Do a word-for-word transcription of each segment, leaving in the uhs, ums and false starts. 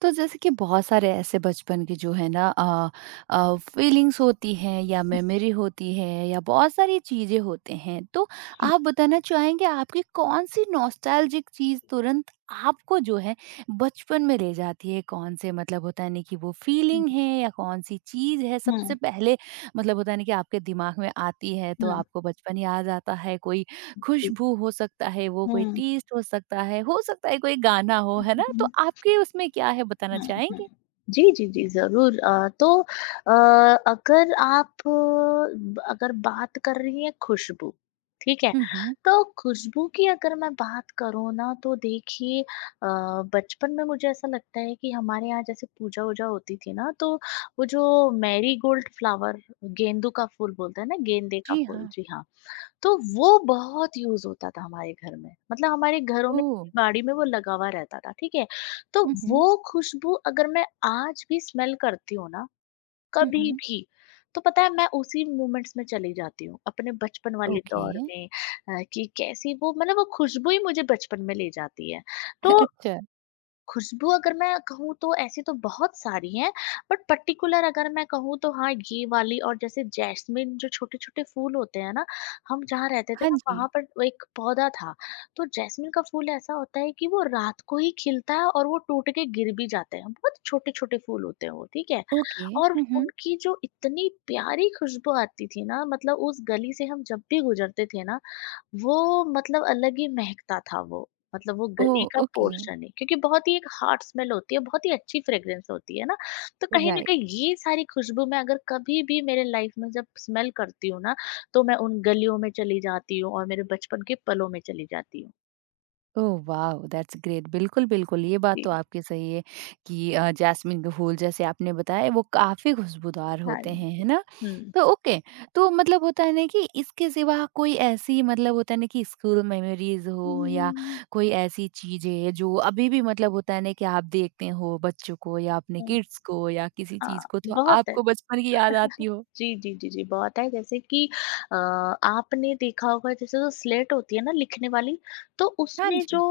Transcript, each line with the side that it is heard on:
right: तो जैसे कि बहुत सारे ऐसे बचपन के जो है ना आ, आ, फीलिंग्स होती हैं या मेमोरी होती है या बहुत सारी चीजें होते हैं तो आप बताना चाहेंगे आपकी कौन सी नॉस्टैल्जिक चीज तुरंत आपको जो है बचपन में ले जाती है कौन से मतलब होता है नहीं कि वो
left: हुँ,
right: फीलिंग है या कौन सी चीज है सबसे
left: हुँ,
right: पहले मतलब होता है नहीं कि आपके दिमाग में आती है तो
left: हुँ।
right: आपको बचपन याद आता है कोई
left: जी।
right: खुशबू हो सकता है, वो कोई
left: हुँ।
right: टेस्ट हो सकता है, हो सकता है कोई गाना हो, है ना? तो
left: हुँ,
right: आपके उसमें क्या है बताना
left: हुँ।
right: चाहेंगे?
left: जी, जी, जी, ज़रूर, अ, तो अ, अगर आप ब अगर बात कर रही हैं खुशबू, ठीक है?
right: हुँ, हुँ।
left: तो खुशबू की अगर मैं बात करूँ ना तो देखिए, अ, बचपन में मुझे ऐसा लगता है कि हमारे यहाँ जैसे पूजा-वूजा होती थी ना तो वो जो मैरीगोल्ड फ्लावर गेंदू का फूल बोलते हैं ना, गेंदे का
right: जी
left: फूल,
right: हाँ।
left: जी हाँ। तो वो बहुत यूज़ होता था हमारे घर में, मतलब हमारे घरों में
right: ओह!
left: बाड़ी में वो लगा हुआ रहता था, ठीक है? तो
right: हुँ, हुँ।
left: वो खुशबू अगर मैं आज भी स्मेल करती हूँ ना,
right: हुँ,
left: कभी
right: हुँ।
left: भी, तो पता है मैं उसी मोमेंट्स में चली जाती हूँ, अपने बचपन वाले
right: ओके।
left: दौर में। अ, कि कैसी वो मतलब वो खुशबू ही मुझे बचपन में ले जाती है। तो
right: अच्छा।
left: खुशबू अगर मैं कहूँ तो ऐसी तो बहुत सारी हैं, बट पर्टिकुलर अगर मैं कहूँ तो हाँ, ये वाली और जैसे जैस्मिन जो छोटे-छोटे फूल होते हैं ना, हम जहाँ रहते थे
right: हाँ
left: ना
right: जी।
left: वहाँ पर वो एक पौधा था, तो जैस्मिन का फूल ऐसा होता है कि वो रात को ही खिलता है और वो टूट के गिर भी जाते हैं, बहुत छोटे-छोटे फूल होते हैं वो, ठीक है?
right: ओके।
left: और
right: हुँ, हुँ।
left: उनकी जो इतनी प्यारी खुशबू आती थी ना, मतलब उस गली से हम जब भी गुज़रते थे ना, वो मतलब अलग ही महकता था वो, मतलब वो
right: ओह!
left: गली का
right: ओके,
left: पोर्शन है क्योंकि बहुत ही एक हॉट स्मेल होती है, बहुत ही अच्छी फ्रेग्रेंस होती है ना, तो कहीं न
right: राइट।
left: कहीं ये सारी खुशबू मैं अगर कभी भी मेरे लाइफ में जब स्मेल करती हूँ ना, तो मैं उन गलियों में चली जाती हूँ और मेरे बचपन के पलों में चली जाती हूँ।
right: Oh wow! That's great. बिल्कुल, बिल्कुल, ये बात
left: जी,
right: तो आपकी सही है कि अ, जैस्मिन के फूल जैसे आपने बताया वो काफ़ी खुशबूदार
left: हाँ
right: होते हैं,
left: जी।
right: है ना?
left: हुँ।
right: तो ओके, तो मतलब होता है ना कि इसके सिवा कोई ऐसी मतलब होता है ना कि स्कूल मेमोरीज़
left: हुँ,
right: हो
left: हुँ,
right: या
left: हुँ, हुँ।
right: कोई ऐसी चीज़ें जो अभी भी मतलब होता है ना कि आप देखते हो बच्चों को या अपने
left: हुँ,
right: किड्स को या किसी चीज़
left: हाँ,
right: को तो
left: बहुत है।
right: आपको बचपन की याद आती हो?
left: जी, जी, जी, जी, बहुत है जैसे कि अ, आपने देखा होगा जैसे जो स्लेट होती है ना लिखने वाली, तो
right: हाँ
left: उसमें
right: जी।
left: जो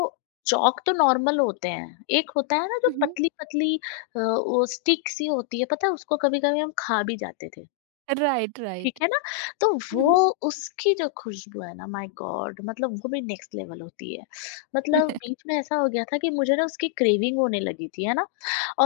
left: चॉक तो नॉर्मल होते हैं, एक होता है ना जो
right: हुँ, हुँ।
left: पतली-पतली, अ, वो स्टिक सी होती है, पता है उसको कभी-कभी हम खा भी जाते थे।
right: राइट,
left: ठीक
right: राइट।
left: है ना? तो
right: हुँ,
left: वो
right: हुँ।
left: उसकी जो खुशबू है ना माय गॉड! मतलब वो भी नेक्स्ट लेवल होती है। मतलब बीच में ऐसा हो गया था कि मुझे ना उसकी क्रेविंग होने लगी थी, है ना?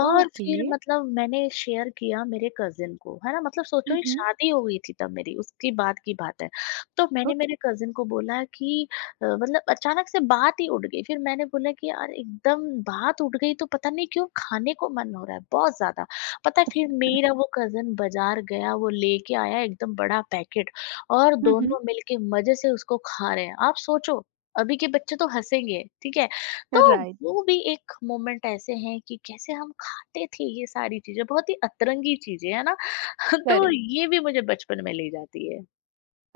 left: और
right: ओके।
left: फिर मतलब मैंने शेयर किया मेरे कज़िन को, है ना? मतलब
right: हुँ,
left: सोचो ये
right: हुँ।
left: शादी हो गई थी तब मेरी, उसकी बात की बात है। तो मैंने
right: ओके।
left: मेरे कज़िन को बोला कि अ, मतलब अचानक से बात ही उड़ गई। फिर मैंने बोला कि यार एकदम बात उड़ गई तो पता नहीं क्यों खाने को मन हो रहा है बहुत ज़्यादा। पता है फिर मेरा वो कज़न बाज़ार गया, वो लेके आया एकदम बड़ा पैकेट और
right: हुँ, हुँ।
left: दोनों मिलके मज़े से उसको खा रहे हैं। आप सोचो, अभी के बच्चे तो हँसेंगे, ठीक है? तो
right: राइट
left: वो भी एक मोमेंट ऐसे हैं कि कैसे हम खाते थे ये सारी चीज़ें, बहुत ही अतरंगी चीज़ें, है ना? तो
right: करेक्ट
left: ये भी मुझे बचपन में ले जाती है।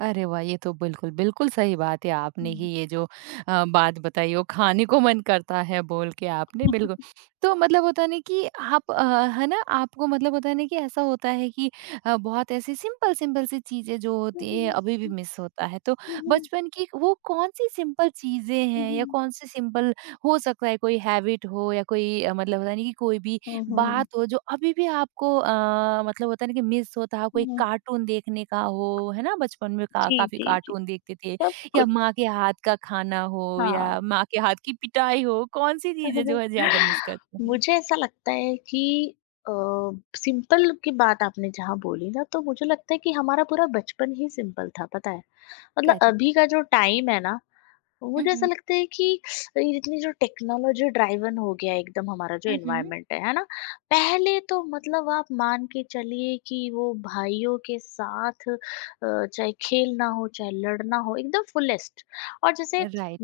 right: अरे वाह! ये तो बिल्कुल, बिल्कुल सही बात है आपने कि ये जो अ, बात बताई वो खाने को मन करता है बोल के आपने बिल्कुल। तो मतलब होता है ना कि आप अ, है ना आपको मतलब होता है ना कि ऐसा होता है कि अ, बहुत ऐसी सिंपल-सिंपल सी चीज़ें जो
left: हुँ।
right: होती है अभी भी
left: हुँ,
right: मिस होता है। तो
left: हुँ, हुँ। हुँ,
right: बचपन की वो कौन-सी सिंपल चीज़ें हैं या कौन-सी सिंपल हो सकता है कोई हैबिट हो या कोई अ, मतलब होता है ना कि कोई भी
left: हुँ, हुँ।
right: बात हो जो अभी भी आपको अ, मतलब होता है ना कि मिस होता है, कोई
left: हुँ।
right: कार्टून देखने का हो, है ना? बचपन में का
left: जी,
right: काफ़ी
left: जी, जी।
right: कार्टून देखते थे
left: सब
right: या
left: कुछ,
right: माँ के हाथ का खाना हो
left: हाँ।
right: या माँ के हाथ की पिटाई हो, कौन-सी चीज़ें जो है ज़्यादा मिस करते हैं?
left: मुझे ऐसा लगता है कि अ, सिंपल की बात आपने जहाँ बोली ना तो मुझे लगता है कि हमारा पूरा बचपन ही सिंपल था पता है, मतलब
right: करेक्ट।
left: अभी का जो टाइम है ना, तो
right: हुँ,
left: मुझे ऐसा
right: हुँ।
left: लगता है कि ये जितनी जो टेक्नोलॉजी ड्राइवन हो गया एकदम हमारा जो
right: हुँ, हुँ।
left: एनवायरनमेंट है है ना, पहले तो मतलब आप मान के चलिए कि वो भाइयों के साथ अ, चाहे खेलना हो चाहे लड़ना हो एकदम फुलेस्ट। और जैसे
right: राइट।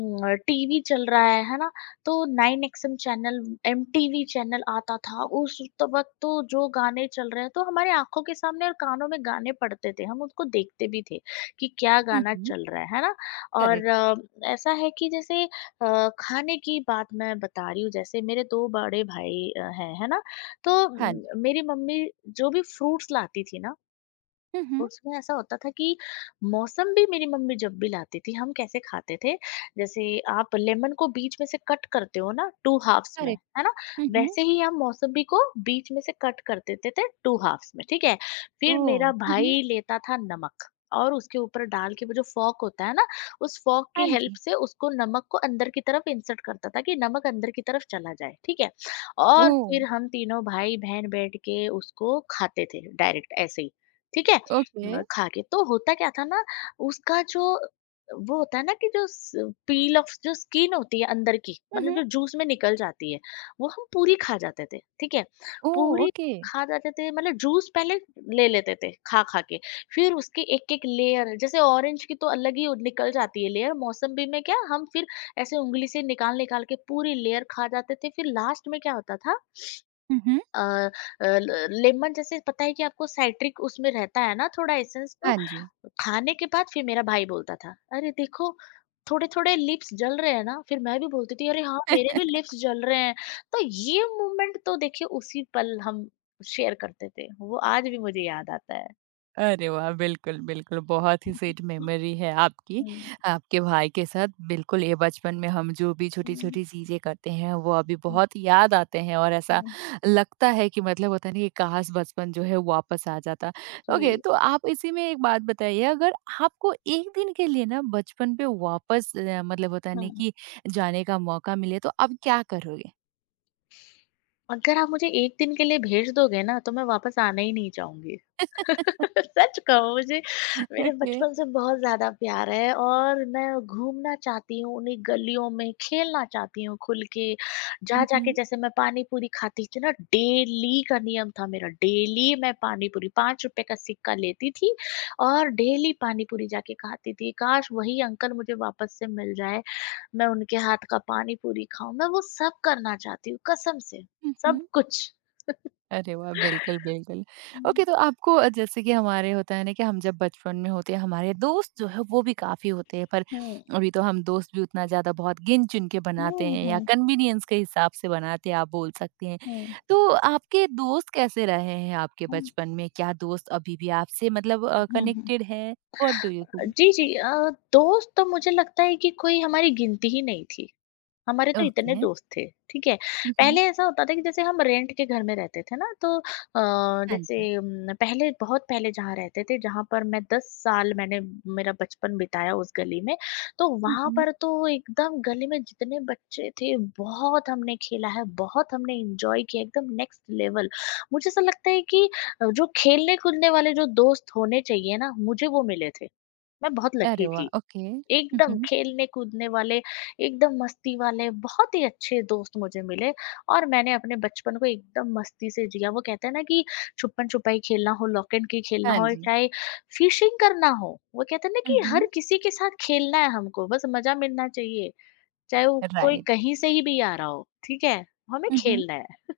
left: टीवी चल रहा है है ना, तो nine XM channel MTV channel आता था उस तो वक्त तो जो गाने चल रहे हैं तो हमारे आंखों के सामने और कानों में गाने पड़ते थे, हम उसको देखते भी थे कि क्या
right: हुँ,
left: गाना
right: हुँ।
left: चल रहा है है ना। और
right: करेक्ट।
left: अ, ऐसा है कि जैसे अ, खाने की बात मैं बता रही हूँ, जैसे मेरे दो बड़े भाई अ, हैं, है ना? तो
right: हाँ जी।
left: उम, मेरी मम्मी जो भी फ्रूट्स लाती थी ना,
right: हुँ, हुँ।
left: उसमें ऐसा होता था कि मौसम भी मेरी मम्मी जब भी लाती थी, हम कैसे खाते थे, जैसे आप लेमन को बीच में से कट करते हो ना टू हाफ्स में,
right: करेक्ट।
left: है ना,
right: हुँ, हुँ।
left: वैसे ही हम मौसम्बी को बीच में से कट कर देते थे टू हाफ्स में, ठीक है। फिर मेरा
right: ओह! हुँ, हुँ।
left: भाई लेता था नमक और उसके ऊपर डाल के वो जो फॉक होता है ना, उस फॉक की
right: हाँ
left: हेल्प
right: जी।
left: से उसको नमक को अंदर की तरफ इंसर्ट करता था कि नमक अंदर की तरफ चला जाए, ठीक है। और
right: ओह!
left: फिर हम तीनों भाई बहन बैठ के उसको खाते थे डायरेक्ट ऐसे ही, ठीक है।
right: ओके।
left: अ, खा के तो होता क्या था ना, उसका जो वो होता है ना कि जो पील ऑफ जो स्किन होती है अंदर की,
right: हुँ,
left: मतलब
right: हुँ।
left: जो जूस में निकल जाती है, वो हम पूरी खा जाते थे, ठीक है।
right: ओह!
left: पूरी
right: ओके।
left: खा जाते थे मतलब जूस पहले ले लेते थे खा खा के, फिर उसकी एक एक लेयर जैसे ऑरेंज की तो अलग ही निकल जाती है लेयर, मौसम्बी में क्या हम फिर ऐसे उंगली से निकाल निकाल के पूरी लेयर खा जाते थे। फिर लास्ट में क्या होता था
right: हुँ, हुँ।
left: अ, अ, ल- लेमन जैसे पता है कि आपको साइट्रिक उसमें रहता है ना थोड़ा एसेंस, तो
right: हाँ जी।
left: खाने के बाद फिर मेरा भाई बोलता था, "अरे देखो, थोड़े-थोड़े लिप्स जल रहे हैं ना?" फिर मैं भी बोलती थी, "अरे हाँ, मेरे भी लिप्स जल रहे हैं।" तो ये मोमेंट तो देखिए उसी पल हम शेयर करते थे। वो आज भी मुझे याद आता है।
right: अरे वाह! बिल्कुल, बिल्कुल, बहुत ही स्वीट मेमोरी है आपकी,
left: हुँ।
right: आपके भाई के साथ। बिल्कुल, ये बचपन में हम जो भी
left: हुँ,
right: छोटी-छोटी चीज़ें करते हैं, वो अभी
left: हुँ,
right: बहुत याद आते हैं और ऐसा
left: हुँ।
right: लगता है कि मतलब होता नहीं, कि काश बचपन जो है वापस आ जाता। ओके,
left: जी।
right: तो आप इसी में एक बात बताइए, अगर आपको एक दिन के लिए ना बचपन पे वापस अ, मतलब होता नहीं
left: हाँ।
right: कि जाने का मौका मिले, तो आप क्या करोगे?
left: अगर आप मुझे एक दिन के लिए भेज दोगे ना, तो मैं वापस आना ही नहीं चाहूँगी। सच कहूँ, मुझे मेरे
right: ओके।
left: बचपन से बहुत ज़्यादा प्यार है और मैं घूमना चाहती हूँ उन्हीं गलियों में, खेलना चाहती हूँ खुल के। जा
right: हुँ,
left: जा के
right: हुँ।
left: जैसे मैं पानी पूरी खाती थी ना, डेली का नियम था मेरा, डेली मैं पानी पूरी ₹पाँच रुपये का सिक्का लेती थी और डेली पानी पूरी जाके खाती थी। काश वही अंकल मुझे वापस से मिल जाए, मैं उनके हाथ का पानी पूरी खाऊँ। मैं वो सब करना चाहती हूँ कसम से,
right: हुँ, हुँ।
left: सब कुछ।
right: अरे वाह! बिल्कुल, बिल्कुल। ओके,
left: हुँ।
right: तो आपको अ, जैसे कि हमारे होता है ना कि हम जब बचपन में होते हैं, हमारे दोस्त जो है वो भी काफ़ी होते हैं, पर
left: हुँ।
right: अभी तो हम दोस्त भी उतना ज़्यादा बहुत गिन-चुन के बनाते
left: हुँ,
right: हैं या
left: हुँ,
right: कन्वीनियंस के हिसाब से बनाते हैं, आप बोल सकते हैं।
left: हुँ।
right: तो आपके दोस्त कैसे रहे हैं आपके
left: हुँ।
right: बचपन में? क्या दोस्त अभी भी आपसे मतलब अ,
left: हुँ, हुँ।
right: कनेक्टेड हैं? What do you think?
left: जी, जी। अ, दोस्त तो मुझे लगता है कि कोई हमारी गिनती ही नहीं थी। हमारे तो इतने
right: ओके।
left: दोस्त थे, ठीक है।
right: हुँ, हुँ।
left: पहले ऐसा होता था कि जैसे हम रेंट के घर में रहते थे ना तो अ,
right: हाँ
left: जैसे
right: जी।
left: उम, पहले बहुत पहले जहाँ रहते थे, जहाँ पर मैं दस साल मैंने मेरा बचपन बिताया उस गली में, तो
right: हुँ,
left: वहाँ
right: हुँ।
left: पर तो एकदम गली में जितने बच्चे थे, बहुत हमने खेला है, बहुत हमने एन्जॉय किया, एकदम नेक्स्ट लेवल। मुझे ऐसा लगता है कि अ, जो खेलने-कूदने वाले जो दोस्त होने चाहिए ना, मुझे वो मिले थे। मैं बहुत
right: अरे
left: लकी
right: वाह!
left: थी।
right: ओके। हुँ,
left: एकदम
right: हुँ।
left: खेलने-कूदने वाले, एकदम मस्ती वाले, बहुत ही अच्छे दोस्त मुझे मिले और मैंने अपने बचपन को एकदम मस्ती से जिया। वो कहते हैं ना कि छुपन-छुपाई खेलना हो, लॉक एंड की खेलना
right: हाँ
left: हो और
right: जी।
left: चाहे फिशिंग करना हो, वो कहते हैं ना
right: हुँ,
left: कि हर
right: हुँ।
left: किसी के साथ खेलना है हमको, बस मज़ा मिलना चाहिए, चाहे वो कोई
right: राइट।
left: कहीं से ही भी आ रहा हो, ठीक है? हमें
right: हुँ, हुँ।
left: खेलना है।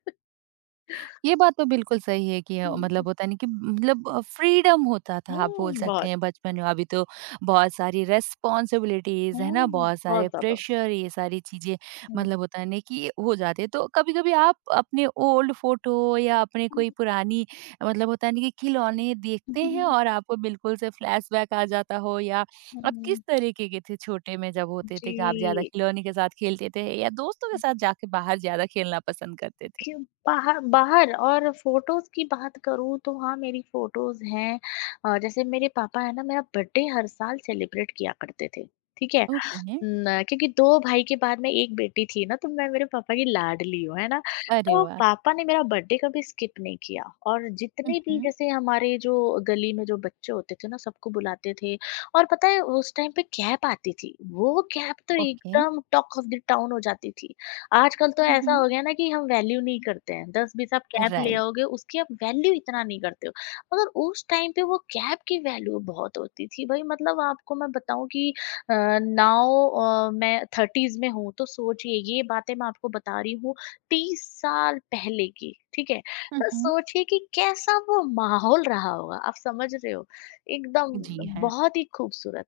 right: ये बात तो बिल्कुल सही है कि अ,
left: हुँ,
right: मतलब होता नहीं कि मतलब फ्रीडम होता था आप बोल
left: हुँ,
right: सकते
left: बहुत,
right: हैं बचपन में अभी तो बहुत सारी रेस्पॉन्सिबिलिटीज है ना
left: हुँ,
right: बहुत सारे
left: बहुत ज़्यादा।
right: प्रेशर ये सारी चीजें
left: हुँ।
right: मतलब होता नहीं कि हो जाते तो कभी कभी आप अपने ओल्ड फोटो या अपने कोई पुरानी मतलब होता नहीं कि खिलौने देखते हैं और आपको बिल्कुल से फ्लैशबैक आ जाता हो या आप किस
left: हुँ,
right: तरीके के थे छोटे में जब होते
left: जी।
right: थे कि आप ज्यादा खिलौने के साथ खेलते थे या दोस्तों के साथ जाके बाहर ज्यादा खेलना पसंद करते थे
left: कि बाहर बाहर और फ़ोटोज़ की बात करूँ तो हाँ, मेरी फ़ोटोज़ हैं। अ, जैसे मेरे पापा है ना, मेरा बर्थडे हर साल सेलिब्रेट किया करते थे, ठीक है?
right: ओके
left: न क्योंकि दो भाई के बाद मैं एक बेटी थी ना, तो मैं मेरे पापा की लाडली हूँ, है ना?
right: अरे
left: तो
right: वाह!
left: पापा ने मेरा बर्थडे कभी स्किप नहीं किया और
right: हुँ,
left: जितने भी
right: हुँ।
left: जैसे हमारे जो गली में जो बच्चे होते थे ना, सबको बुलाते थे और पता है उस टाइम पे कैप आती थी, वो कैप तो
right: ओके।
left: एकदम टॉक ऑफ द टाउन हो जाती थी। आजकल तो
right: हुँ,
left: ऐसा
right: हुँ।
left: हो गया ना कि हम वैल्यू नहीं करते हैं, दस बीस आप कैप ले
right: राइट।
left: आओगे, उसकी आप वैल्यू इतना नहीं करते हो। मगर उस टाइम पे वो कैप की वैल्यू बहुत होती थी, भई मतलब आपको मैं बताऊँ कि अ, नाउ, अ, मैं थर्टीज़ में हूँ, तो सोचिए ये बातें मैं आपको बता रही हूँ तीस साल पहले की, ठीक है?
right: हुँ,
left: तो
right: हुँ।
left: सोचिए कि कैसा वो माहौल रहा होगा, आप समझ रहे हो? एकदम
right: जी हाँ,
left: बहुत ही खूबसूरत,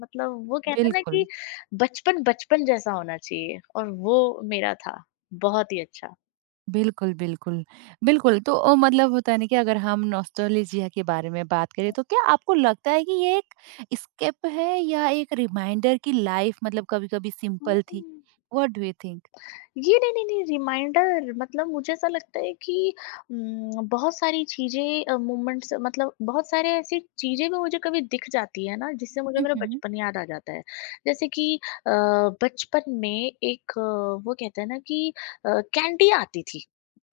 left: मतलब वो कहते हैं ना
right: बिल्कुल।
left: कि बचपन, बचपन जैसा होना चाहिए और वो मेरा था, बहुत ही अच्छा।
right: बिल्कुल, बिल्कुल। बिल्कुल, तो अ, मतलब होता है ना कि अगर हम नॉस्टैल्जिया के बारे में बात करें तो क्या आपको लगता है कि ये एक एस्केप है या एक रिमाइंडर कि लाइफ मतलब कभी-कभी सिंपल थी?
left: हम्म।
right: What do you think?
left: ये नहीं, नहीं, नहीं रिमाइंडर, मतलब मुझे ऐसा लगता है कि उम, बहुत सारी चीज़ें अ, मोमेंट्स, मतलब बहुत सारे ऐसी चीज़ें भी मुझे कभी दिख जाती है ना, जिससे मुझे
right: हुँ,
left: मेरा
right: हुँ।
left: बचपन याद आ जाता है। जैसे कि अ, बचपन में एक अ, वो कहते हैं ना कि अ, कैंडी आती थी।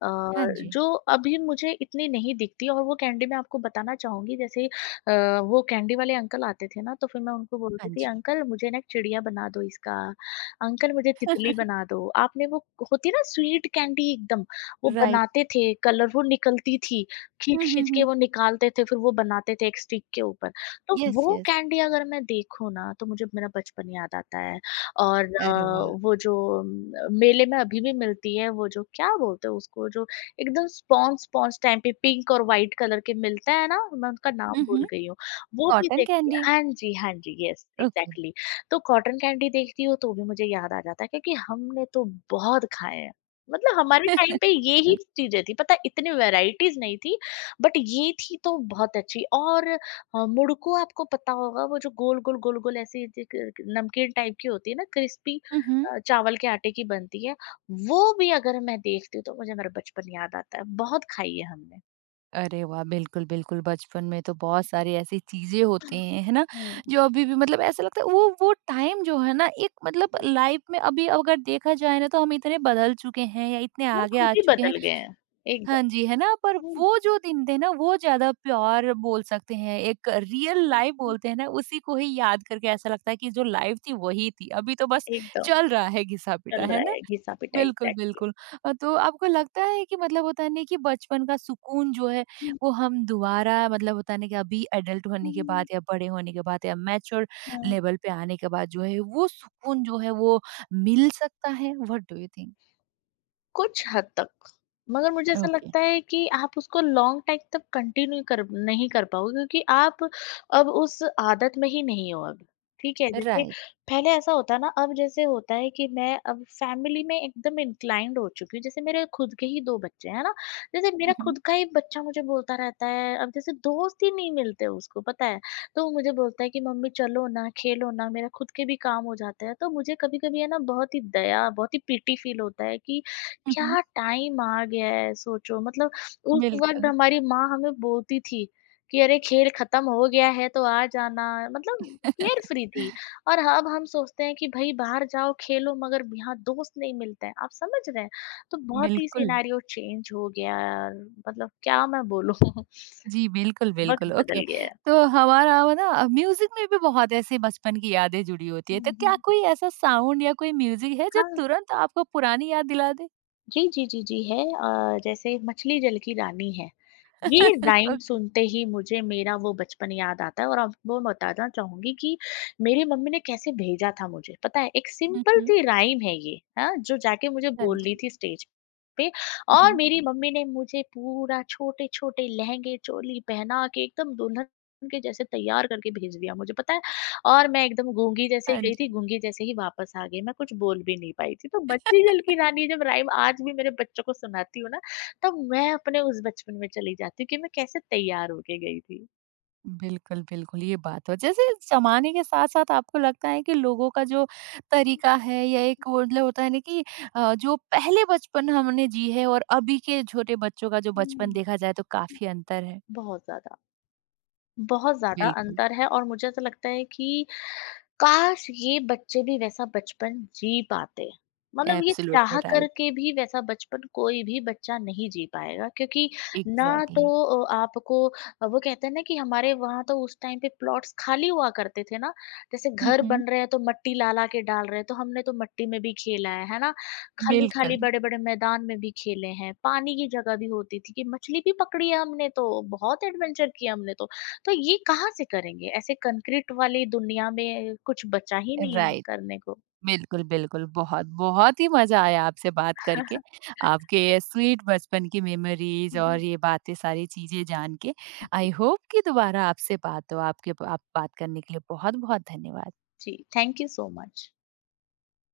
left: अ,
right: हाँ जी,
left: जो अभी मुझे इतनी नहीं दिखती, और वो कैंडी मैं आपको बताना चाहूँगी जैसे अ, वो कैंडी वाले अंकल आते थे ना, तो फिर मैं उनको
right: हाँ
left: बोलती थी,
right: जी।
left: "अंकल मुझे ना एक चिड़िया बना दो इसका।" अंकल मुझे तितली बना दो। आपने वो होती है ना स्वीट कैंडी एकदम, वो
right: राइट।
left: बनाते थे, कलरफुल निकलती थी,
right: हुँ, हुँ,
left: खींच-खींच के
right: हुँ।
left: वो निकालते थे, फिर वो बनाते थे एक स्टिक के ऊपर। तो
right: यस,
left: वो
right: यस।
left: कैंडी अगर मैं देखूँ ना, तो मुझे मेरा बचपन याद आता है। और
right: अरे
left: अ,
right: वाह!
left: वो जो अ, मेले में अभी भी मिलती है, वो जो क्या बोलते हैं उसको, जो एकदम स्पॉन्ज स्पॉन्ज टाइप पे पिंक और व्हाइट कलर के मिलता है ना, मैं उनका नाम
right: हुँ, हुँ।
left: भूल गई हूँ। वो भी
right: कॉटन
left: देखती।
right: कैंडी।
left: हाँ जी, हाँ जी, यस,
right: ओके।
left: एग्ज़ैक्टली। तो कॉटन कैंडी देखती हूँ तो भी मुझे याद आ जाता है, क्योंकि हमने तो बहुत खाए हैं। मतलब हमारे टाइम पे ये ही
right: बिल
left: चीज़ें थी, पता है, इतनी वैराइटीज़ नहीं थी, बट ये थी तो बहुत अच्छी। और अ, मुड़को, आपको पता होगा वो जो गोल-गोल, गोल-गोल ऐसी ज क क- नमकीन टाइप की होती है ना, क्रिस्पी,
right: हुँ, हुँ।
left: अ, चावल के आटे की बनती है, वो भी अगर मैं देखती हूँ तो मुझे मेरा बचपन याद आता है। बहुत खाई है हमने।
right: अरे वाह! बिल्कुल, बिल्कुल, बचपन में तो बहुत सारी ऐसी चीज़ें होती हैं, है ना?
left: हुँ।
right: जो अभी भी मतलब ऐसा लगता है वो वो टाइम जो है ना एक मतलब लाइफ में अभी अगर देखा जाए ना तो हम इतने बदल चुके हैं या इतने
left: हम
right: आगे
left: खुद
right: आ
left: ही
right: चुके हैं।
left: बदल गए हैं।
right: हाँ
left: एकदम।
right: जी, है ना? पर
left: हुँ,
right: वो जो दिन थे ना वो ज़्यादा प्योर बोल सकते हैं, एक रियल
left: हुँ,
right: लाइफ
left: हुँ।
right: बोलते हैं ना उसी को ही याद करके ऐसा लगता है कि जो लाइफ थी वही थी। अभी तो बस
left: एकदम।
right: चल रहा है घिसा-पिटा,
left: चल
right: है
left: रहा
right: ना?
left: है, घिसा-पिटाई
right: बिल्कुल,
left: एग्ज़ैक्टली।
right: बिल्कुल। अ, तो आपको लगता है कि मतलब होता है नहीं कि बचपन का सुकून जो है,
left: हुँ,
right: वो हम दोबारा मतलब होता है ना कि अभी एडल्ट होने के बाद
left: हुँ,
right: या बड़े होने के बाद या मैच्योर
left: हाँ।
right: लेवल पे आने के बाद जो है, वो सुकून जो है वो मिल सकता है? What do you think?
left: कुछ हद तक, मगर मुझे ऐसा
right: ओके,
left: लगता है कि आप उसको लॉन्ग टाइम तक कंटिन्यू कर नहीं कर पाओगे, क्योंकि आप अब उस आदत में ही नहीं हो अब, ठीक है? जैसे
right: राइट।
left: पहले ऐसा होता ना, अब जैसे होता है कि मैं अब फैमिली में एकदम इन्क्लाइंड हो चुकी हूँ, जैसे मेरे खुद के ही दो बच्चे हैं, है ना? जैसे
right: हुँ,
left: मेरा
right: हुँ।
left: खुद का ही बच्चा मुझे बोलता रहता है, अब जैसे दोस्त ही नहीं मिलते उसको, पता है, तो वो मुझे बोलता है कि मम्मी चलो ना, खेलो ना, मेरा खुद के भी काम हो जाता है, तो मुझे कभी-कभी है ना बहुत ही दया, बहुत ही पिटी फील होता है कि
right: हुँ, हुँ।
left: क्या टाइम आ गया है, सोचो, मतलब उस वक़्त
right: बिल्कुल।
left: हमारी माँ हमें बोलती थी कि अरे खेल ख़त्म हो गया है तो आ जाना, मतलब केयर फ्री थी। और अब हम सोचते हैं कि भई बाहर जाओ खेलो, मगर यहाँ दोस्त नहीं मिलते हैं, आप समझ रहे हैं? तो बहुत ही
right: बिल्कुल।
left: सिनेरियो चेंज हो गया है, मतलब क्या मैं बोलूँ,
right: जी, बिल्कुल,
left: वक़्त
right: बिल्कुल, ओके।
left: बदल गया है।
right: तो हमारा वो ना म्यूज़िक में भी बहुत ऐसे बचपन की यादें जुड़ी होती है, तो
left: हुँ,
right: क्या
left: हुँ।
right: कोई ऐसा साउंड या कोई म्यूज़िक है जो
left: हाँ,
right: तुरंत आपको पुरानी याद दिला दे?
left: जी, जी, जी, जी है। अ, जैसे मछली जल की रानी है। ये राइम
right: ओके।
left: सुनते ही मुझे मेरा वो बचपन याद आता है। और आपको मैं बताना चाहूंगी कि मेरी मम्मी ने कैसे भेजा था मुझे, पता है, एक
right: हुँ,
left: सिंपल
right: हुँ।
left: सी राइम है ये, हाँ, जो जाके मुझे
right: हाँ
left: बोलनी
right: जी।
left: थी स्टेज पे,
right: हुँ,
left: और
right: हुँ।
left: मेरी मम्मी ने मुझे पूरा छोटे छोटे लहंगे चोली पहना के एकदम दुल्हन के जैसे तैयार करके भेज दिया मुझे, पता है। और मैं एकदम गूंगी जैसे ही
right: हाँ
left: गई थी,
right: जी।
left: गूंगी जैसे ही वापस आ गई, मैं कुछ बोल भी नहीं पाई थी। तो मछली जल की रानी जब राइम आज भी मेरे बच्चों को सुनाती हूँ ना, तब मैं अपने उस बचपन में चली जाती हूँ कि मैं कैसे तैयार होके गई थी।
right: बिल्कुल, बिल्कुल, ये बात तो जैसे ज़माने के साथ-साथ आपको लगता है कि लोगों का जो तरीका है या एक वो मतलब होता है ना कि अ, जो पहले बचपन हमने जी है और अभी के छोटे बच्चों का जो बचपन
left: हुँ।
right: देखा जाए तो काफ़ी अंतर है।
left: बहुत ज़्यादा, बहुत ज़्यादा
right: बिल्कुल,
left: अंतर है, और मुझे ऐसा लगता है कि काश ये बच्चे भी वैसा बचपन जी पाते। मतलब ये
right: एब्सोल्युटली
left: चाह
right: राइट।
left: करके भी वैसा बचपन कोई भी बच्चा नहीं जी पाएगा, क्योंकि ना तो
right: एग्ज़ैक्टली
left: अ, आपको अ, वो कहते हैं ना कि हमारे वहाँ तो उस टाइम पे प्लॉट्स खाली हुआ करते थे ना। जैसे
right: हुँ,
left: घर
right: हुँ।
left: बन रहे हैं तो मिट्टी ला-ला के डाल रहे हैं, तो हमने तो मिट्टी में भी खेला है, है ना? खाली-खाली
right: बिल्कुल,
left: बड़े-बड़े मैदान में भी खेले हैं, पानी की जगह भी होती थी कि मछली भी पकड़ी है हमने तो, बहुत एडवेंचर किया हमने तो। तो ये कहाँ से करेंगे? ऐसे कंक्रीट वाली दुनिया में कुछ बचा ही नहीं है
right: राइट।
left: करने को।
right: बिल्कुल, बिल्कुल, बहुत, बहुत ही मज़ा आया आपसे बात करके। आपके स्वीट बचपन की मेमोरीज़
left: हुँ,
right: और
left: हुँ।
right: ये बातें सारी चीज़ें जान के। आई होप कि दोबारा आपसे बात हो। आपके आप बात करने के लिए बहुत-बहुत धन्यवाद।
left: जी, थैंक यू सो मच।